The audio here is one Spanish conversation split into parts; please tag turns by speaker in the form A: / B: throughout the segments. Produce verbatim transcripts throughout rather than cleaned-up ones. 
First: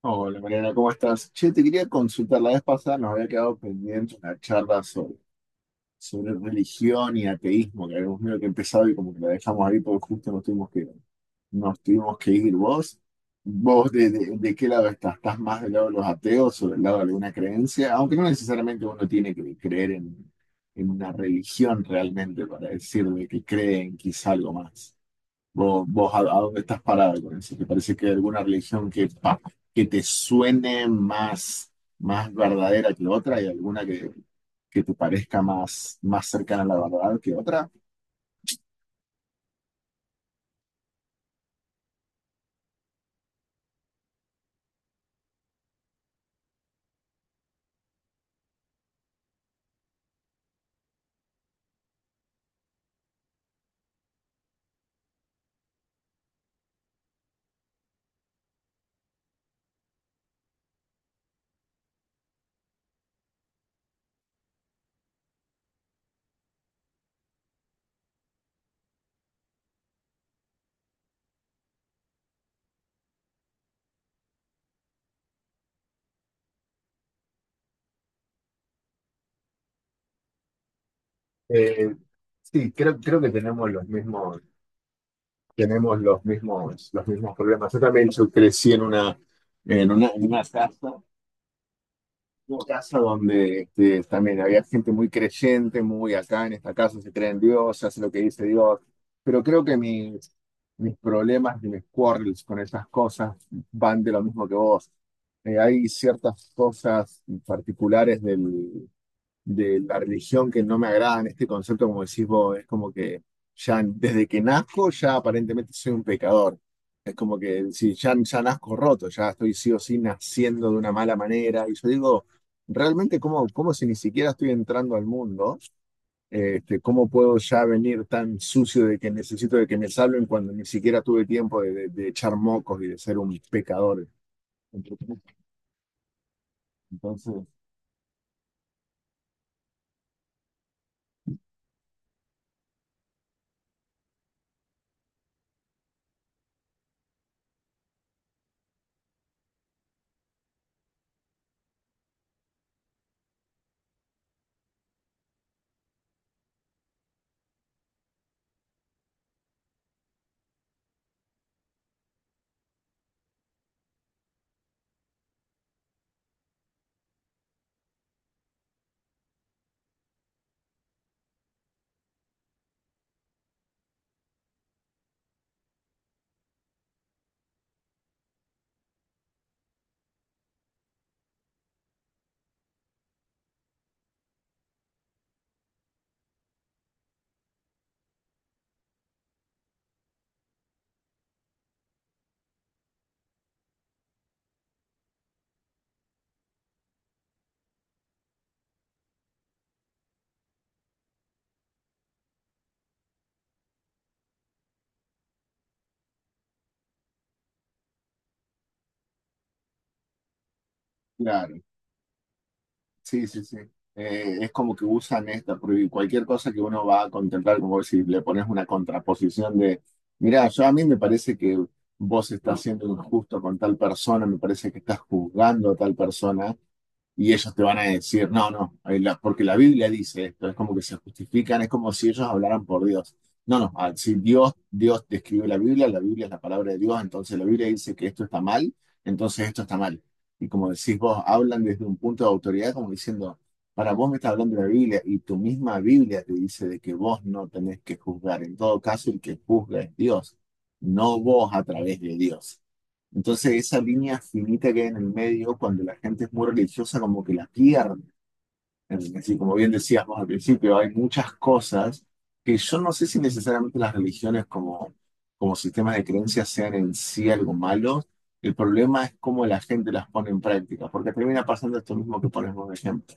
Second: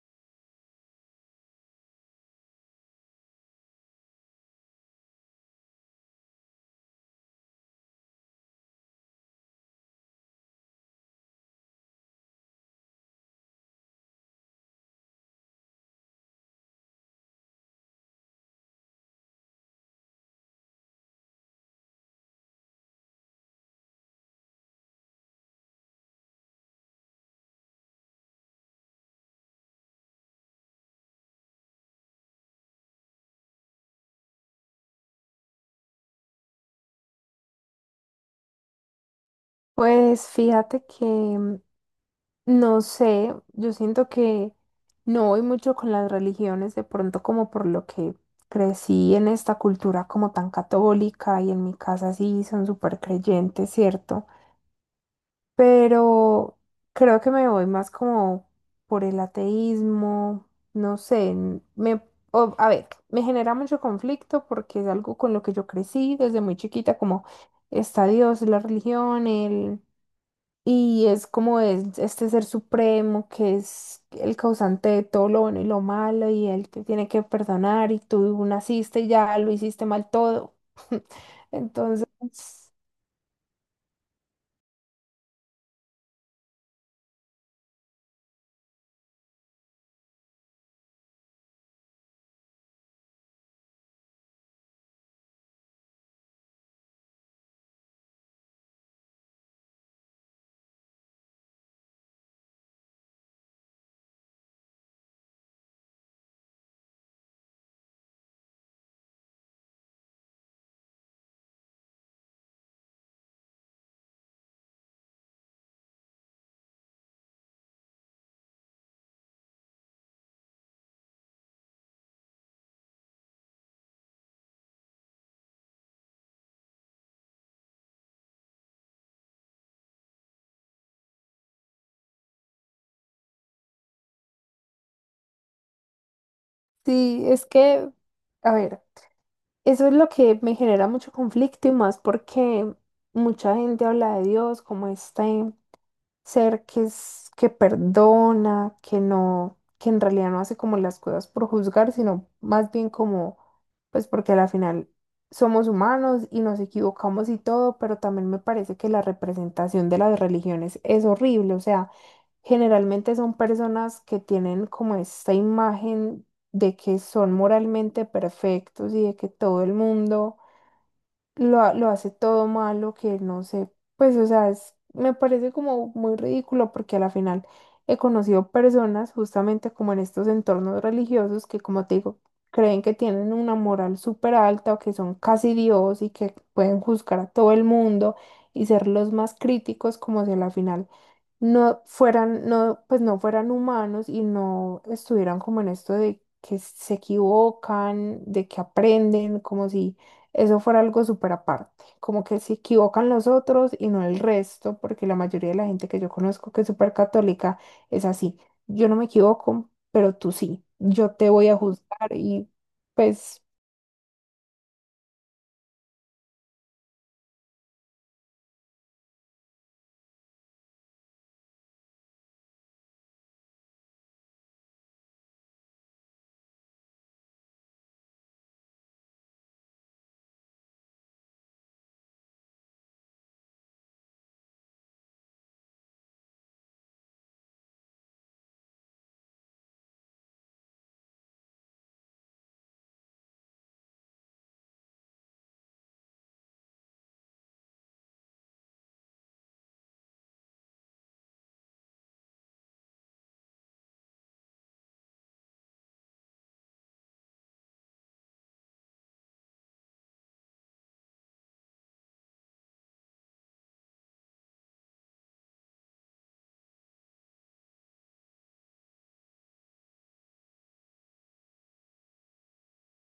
A: Hola Mariana, ¿cómo estás? Che, te quería consultar, la vez pasada nos había quedado pendiente una charla sobre, sobre religión y ateísmo, que habíamos medio que empezado y como que la dejamos ahí porque justo nos tuvimos que, nos tuvimos que ir. ¿Vos, vos de, de, de qué lado estás? ¿Estás más del lado de los ateos o del lado de alguna creencia? Aunque no necesariamente uno tiene que creer en, en una religión realmente para decir de que cree en quizá algo más. ¿Vos, vos a, a dónde estás parado con eso? ¿Te parece que hay alguna religión que, pa- que te suene más, más verdadera que otra y alguna que, que te parezca más, más cercana a la verdad que otra?
B: Pues fíjate que mm, no sé, yo siento que no voy mucho con las religiones, de pronto como por lo que crecí en esta cultura como tan católica y en mi casa sí son súper creyentes, ¿cierto? Pero creo que me voy más como por el ateísmo, no sé, n- me, o- a ver, me genera mucho conflicto porque es algo con lo que yo crecí desde muy chiquita, como está Dios, la religión, el y es como es este ser supremo que es el causante de todo lo bueno y lo malo y él te tiene que perdonar y tú naciste y ya lo hiciste mal todo.
A: Eh,
B: Entonces,
A: sí, creo, creo que tenemos los mismos, tenemos los mismos, los mismos problemas. Yo también, yo crecí en una, en una, en una casa. Una casa donde este, también había gente muy creyente, muy acá en esta casa se cree en Dios, se hace lo que dice Dios. Pero creo que mis, mis problemas y mis quarrels con esas cosas van de lo mismo que vos. Eh, hay ciertas cosas particulares del, de la religión que no me agradan, este concepto, como decís vos, es como que ya desde que nazco, ya aparentemente soy un pecador. Es como que si ya, ya nazco roto, ya estoy sí o sí naciendo de una mala manera. Y yo digo, realmente, ¿cómo, cómo si ni siquiera estoy entrando al mundo? Este, ¿cómo puedo ya venir tan sucio de que necesito de que me salven cuando ni siquiera tuve tiempo de, de- de echar mocos y de ser un pecador?
B: sí,
A: Entonces,
B: es que, a ver, eso es lo que me genera mucho conflicto y más porque mucha gente habla de Dios como este ser que es, que perdona, que no, que en realidad no hace como las cosas por juzgar, sino más bien como, pues porque a la final somos humanos y nos equivocamos y todo, pero también me parece que la representación de las religiones es horrible. O sea, generalmente son personas que tienen como esta imagen de que son moralmente perfectos y de que todo el mundo lo, ha- lo hace todo malo, que no sé, pues o sea, es- me parece como muy ridículo porque a la final he conocido personas justamente como en estos entornos religiosos que, como te digo, creen que tienen una moral súper alta o que son casi Dios y que pueden juzgar a todo el mundo y ser los más críticos como si a la final no fueran, no, pues no fueran humanos y no estuvieran como en esto de que se equivocan, de que aprenden, como si eso fuera algo súper aparte, como que se equivocan los otros y no el resto, porque la mayoría de la gente que yo conozco que es súper católica es así, yo no me equivoco, pero tú sí, yo te voy a
A: claro,
B: juzgar y
A: sí,
B: pues
A: sí, sí. Eh, es como que usan esta, porque cualquier cosa que uno va a contemplar, como si le pones una contraposición de, mira, yo a mí me parece que vos estás siendo injusto con tal persona, me parece que estás juzgando a tal persona, y ellos te van a decir, no, no, eh, la- porque la Biblia dice esto, es como que se justifican, es como si ellos hablaran por Dios. No, no, ah, si Dios, Dios te escribió la Biblia, la Biblia es la palabra de Dios, entonces la Biblia dice que esto está mal, entonces esto está mal. Y como decís vos, hablan desde un punto de autoridad como diciendo, para vos me estás hablando de la Biblia y tu misma Biblia te dice de que vos no tenés que juzgar. En todo caso, el que juzga es Dios, no vos a través de Dios. Entonces esa línea finita que hay en el medio, cuando la gente es muy religiosa, como que la pierde. Es decir, como bien decíamos al principio, hay muchas cosas que yo no sé si necesariamente las religiones como, como sistemas de creencias sean en sí algo malo. El problema es cómo la gente las pone en práctica, porque termina pasando esto mismo que ponemos de ejemplo.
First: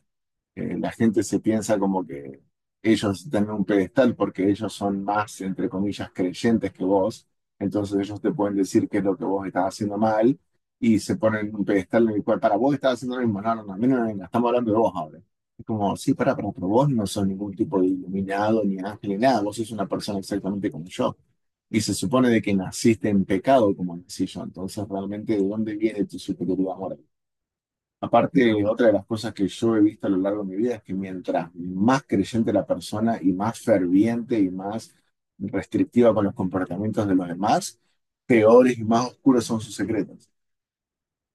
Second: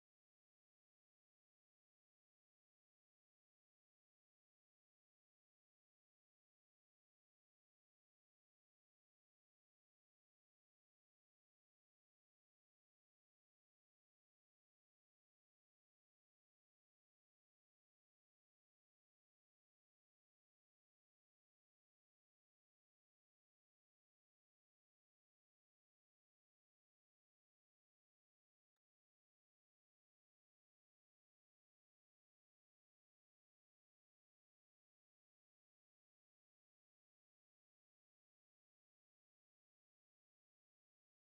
A: eh, La gente se piensa como que ellos están en un pedestal porque ellos son más, entre comillas, creyentes que vos, entonces ellos te pueden decir qué es lo que vos estás haciendo mal y se ponen en un pedestal en el cual para vos estás haciendo lo mismo, no, no, no, a mí no, no, no, estamos hablando de vos ahora. Es como, sí, para, pero pero vos no sos ningún tipo de iluminado, ni ángel, ni nada, vos sos una persona exactamente como yo. Y se supone de que naciste en pecado, como decía yo, entonces realmente, ¿de dónde viene tu superioridad moral? Aparte, otra de las cosas que yo he visto a lo largo de mi vida es que mientras más creyente la persona y más ferviente y más restrictiva con los comportamientos de los demás, peores y más oscuros son sus secretos.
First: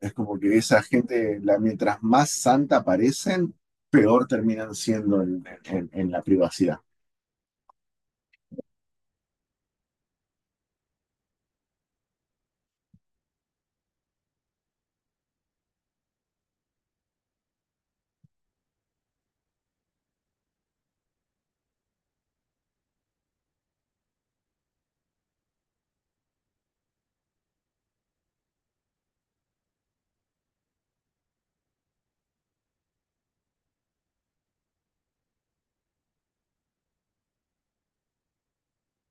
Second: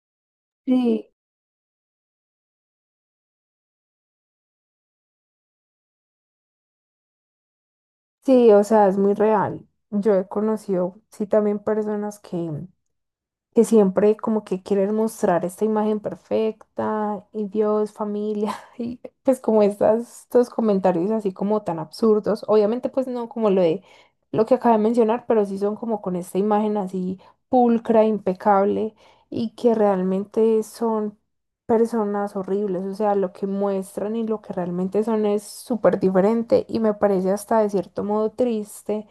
A: Es como que esa
B: sí,
A: gente, la, mientras más santa parecen, peor terminan siendo en, en- en la privacidad.
B: sí, o sea, es muy real. Yo he conocido, sí, también personas que que siempre como que quieren mostrar esta imagen perfecta y Dios, familia, y pues como estas, estos comentarios así como tan absurdos. Obviamente pues no como lo de lo que acabo de mencionar, pero sí son como con esta imagen así pulcra, impecable y que realmente son personas horribles. O sea, lo que muestran y lo que realmente son es súper diferente y me parece hasta de cierto modo triste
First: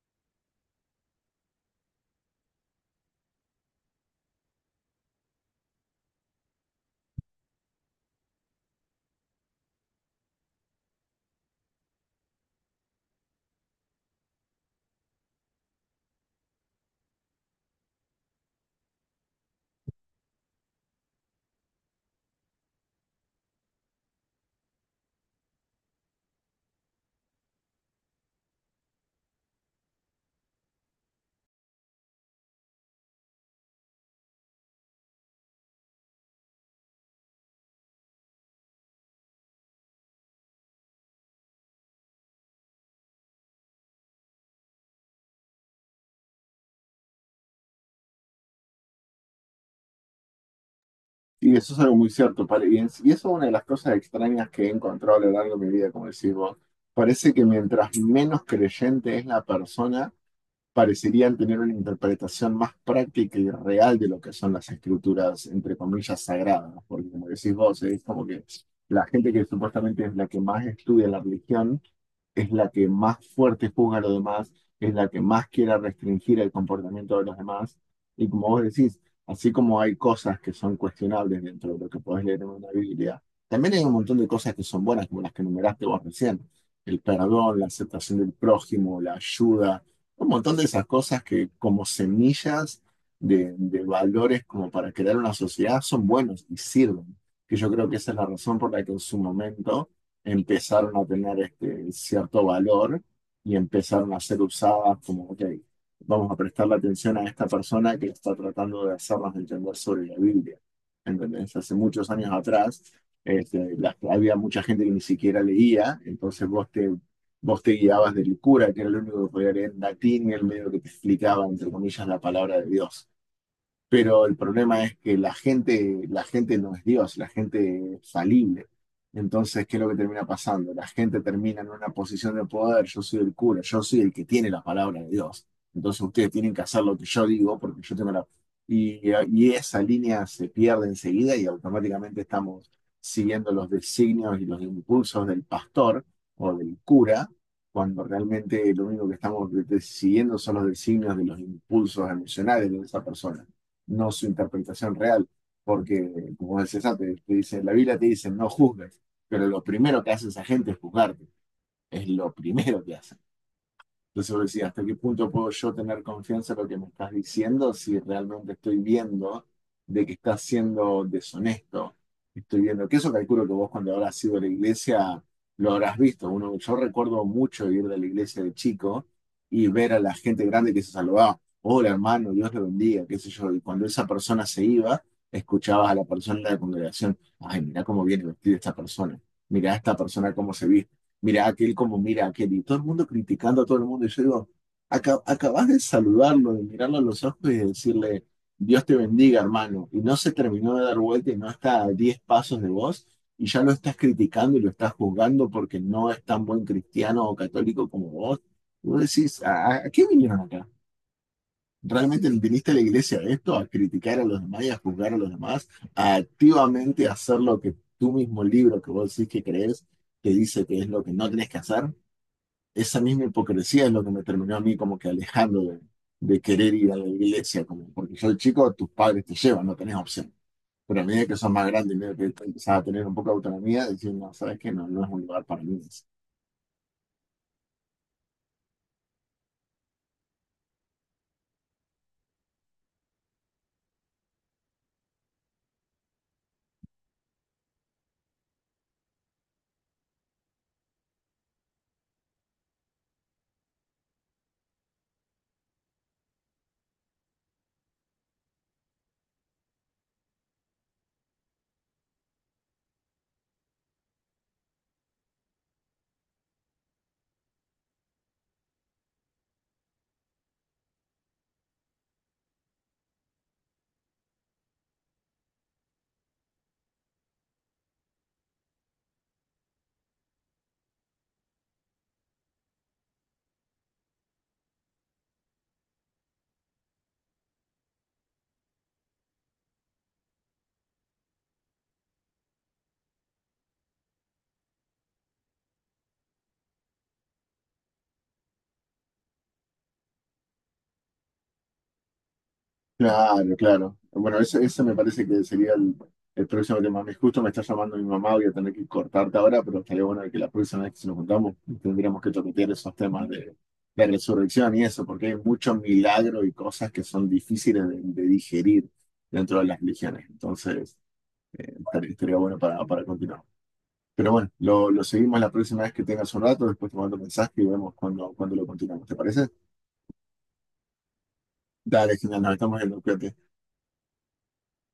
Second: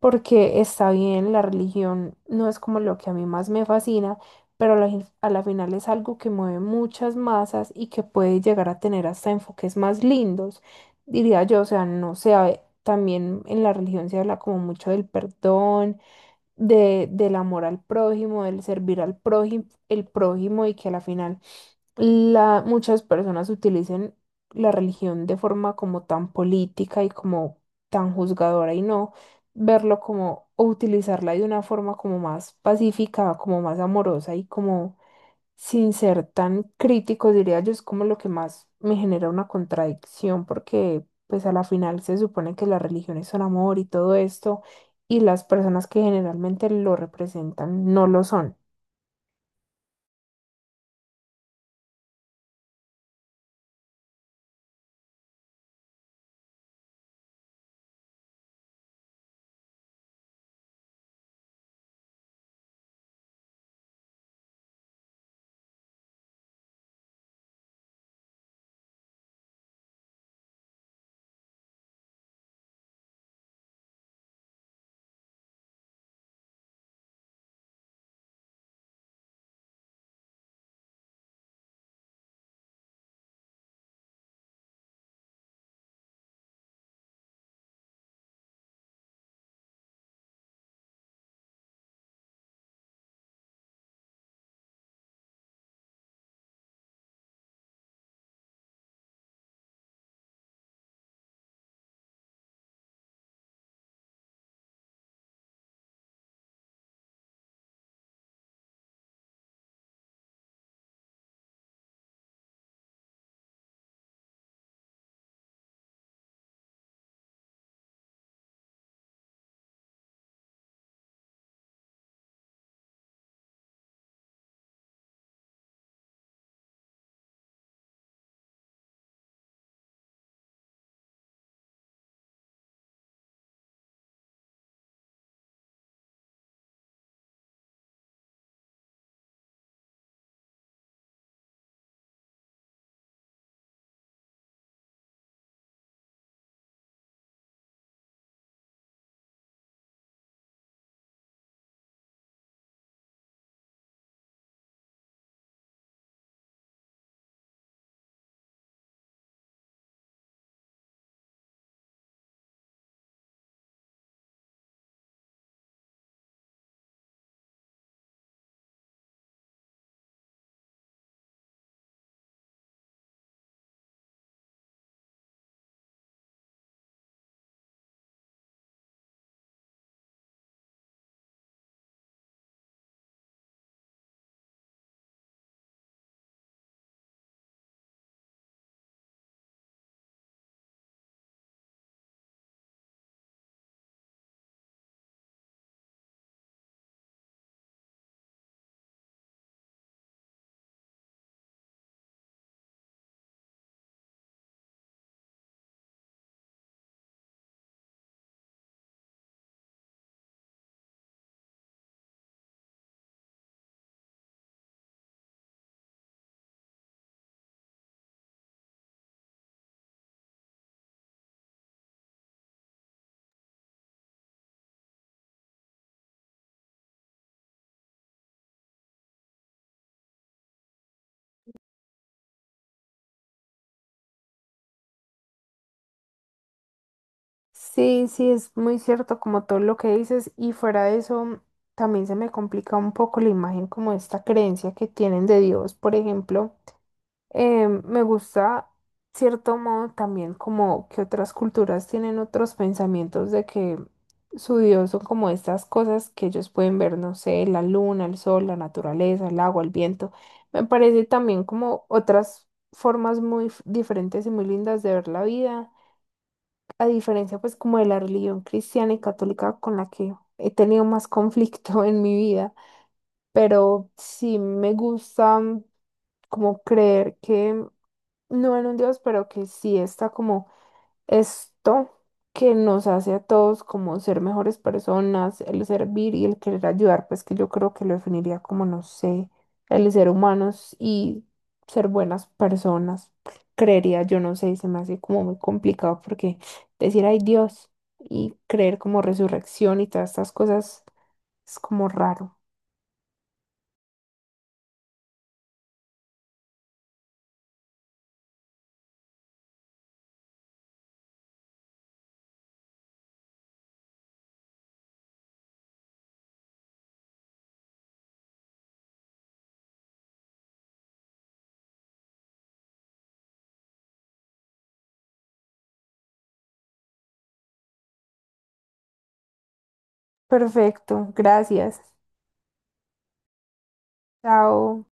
B: porque está bien, la religión no es como lo que a mí más me fascina, pero a la, gen- a la final es algo que mueve muchas masas y que puede llegar a tener hasta enfoques más lindos, diría yo. O sea, no se hab- también en la religión se habla como mucho del perdón, de, del amor al prójimo, del servir al prójimo, el prójimo, y que a la final la, muchas personas utilizan la religión de forma como tan política y como tan juzgadora y no verlo como o utilizarla de una forma como más pacífica, como más amorosa y como sin ser tan crítico, diría yo. Es como lo que más me genera una contradicción porque pues a la final se supone que las religiones son amor y todo esto y las personas que generalmente lo representan no lo son.
A: Y eso es algo muy cierto. Pare- Y es- y eso es una de las cosas extrañas que he encontrado a lo largo de mi vida, como decís vos. Parece que mientras menos creyente es la persona, parecerían tener una interpretación más práctica y real de lo que son las escrituras, entre comillas, sagradas, porque como decís vos, es como que la gente que supuestamente es la que más estudia la religión, es la que más fuerte juzga a los demás, es la que más quiere restringir el comportamiento de los demás, y como vos decís, así como hay cosas que son cuestionables dentro de lo que podés leer en una Biblia, también hay un montón de cosas que son buenas, como las que enumeraste vos recién, el perdón, la aceptación del prójimo, la ayuda, un montón de esas cosas que como semillas de, de valores como para crear una sociedad son buenos y sirven. Que yo creo que esa es la razón por la que en su momento empezaron a tener este cierto valor y empezaron a ser usadas como, ok, vamos a prestarle atención a esta persona que está tratando de hacernos entender sobre la Biblia. ¿Entendés? Hace muchos años atrás, este, las- había mucha gente que ni siquiera leía, entonces vos te vos te guiabas de Licura, que era lo único que podía leer en latín, y el medio que te explicaba, entre comillas, la palabra de Dios. Pero el problema es que la gente, la gente no es Dios, la gente es falible. Entonces, ¿qué es lo que termina pasando? La gente termina en una posición de poder, yo soy el cura, yo soy el que tiene la palabra de Dios. Entonces ustedes tienen que hacer lo que yo digo porque yo tengo la... Y, y esa línea se pierde enseguida y automáticamente estamos siguiendo los designios y los impulsos del pastor o del cura, cuando realmente lo único que estamos siguiendo son los designios de los impulsos emocionales de esa persona, no su interpretación real. Porque, como decías antes, te dice, la Biblia te dice, no juzgues, pero lo primero que hace esa gente es juzgarte. Es lo primero que hace. Entonces vos decís, ¿hasta qué punto puedo yo tener confianza en lo que me estás diciendo si realmente estoy viendo de que estás siendo deshonesto? Estoy viendo que eso calculo que vos cuando habrás ido a la iglesia lo habrás visto. Uno, yo recuerdo mucho ir de la iglesia de chico y ver a la gente grande que se saludaba. Hola hermano, Dios te bendiga, qué sé yo. Y cuando esa persona se iba, escuchabas a la persona de la congregación, ay, mirá cómo viene vestida esta persona, mirá esta persona cómo se viste, mira aquel como mira aquel, y todo el mundo criticando a todo el mundo. Y yo digo, "Aca- acabas de saludarlo, de mirarlo a los ojos y de decirle, Dios te bendiga, hermano. Y no se terminó de dar vuelta y no está a diez pasos de vos, y ya lo estás criticando y lo estás juzgando porque no es tan buen cristiano o católico como vos. Y vos decís, ¿a, a- a qué vinieron acá? ¿Realmente viniste a la iglesia a esto? ¿A criticar a los demás y a juzgar a los demás? ¿A activamente hacer lo que tu mismo libro que vos decís que crees te dice que es lo que no tenés que hacer? Esa misma hipocresía es lo que me terminó a mí como que alejando de, de querer ir a la iglesia, como porque yo de chico tus padres te llevan, no tenés opción. Pero a medida que sos más grande y medio que empezás a tener un poco de autonomía, decís, no, sabes que no, no es un lugar para mí.
B: Sí, sí, es muy cierto como todo lo que dices, y fuera de eso también se me complica un poco la imagen como esta creencia que tienen de Dios, por ejemplo. Eh, me gusta cierto modo también como que otras culturas tienen otros pensamientos de que su Dios son como estas cosas que ellos pueden ver, no sé, la luna, el sol, la naturaleza, el agua, el viento. Me parece también como otras formas muy f- diferentes y muy lindas de ver la vida a diferencia pues como de la religión cristiana y católica con la que he tenido más conflicto en mi vida, pero sí me gusta, mm, como creer que no en un Dios, pero que sí está como esto que nos hace a todos como ser mejores personas, el servir y el querer ayudar, pues que yo creo que lo definiría como, no sé, el ser humanos y ser buenas personas, creería yo, no sé, se me hace como muy complicado porque decir hay Dios y creer como resurrección y todas estas cosas es como raro.
A: Claro, claro. Bueno, ese, ese me parece que sería el, el próximo tema. Me justo me está llamando mi mamá, voy a tener que cortarte ahora, pero estaría bueno que la próxima vez que nos juntamos tendríamos que toquetear esos temas de, de resurrección y eso, porque hay mucho milagro y cosas que son difíciles de, de digerir dentro de las religiones. Entonces, estaría, estaría bueno para, para continuar. Pero bueno, lo, lo seguimos la próxima vez que tengas un rato, después te mando un mensaje y vemos cuando, cuando lo continuamos. ¿Te parece?
B: Perfecto, gracias.
A: Dale, genial, nos estamos viendo, cuídate.
B: Chao.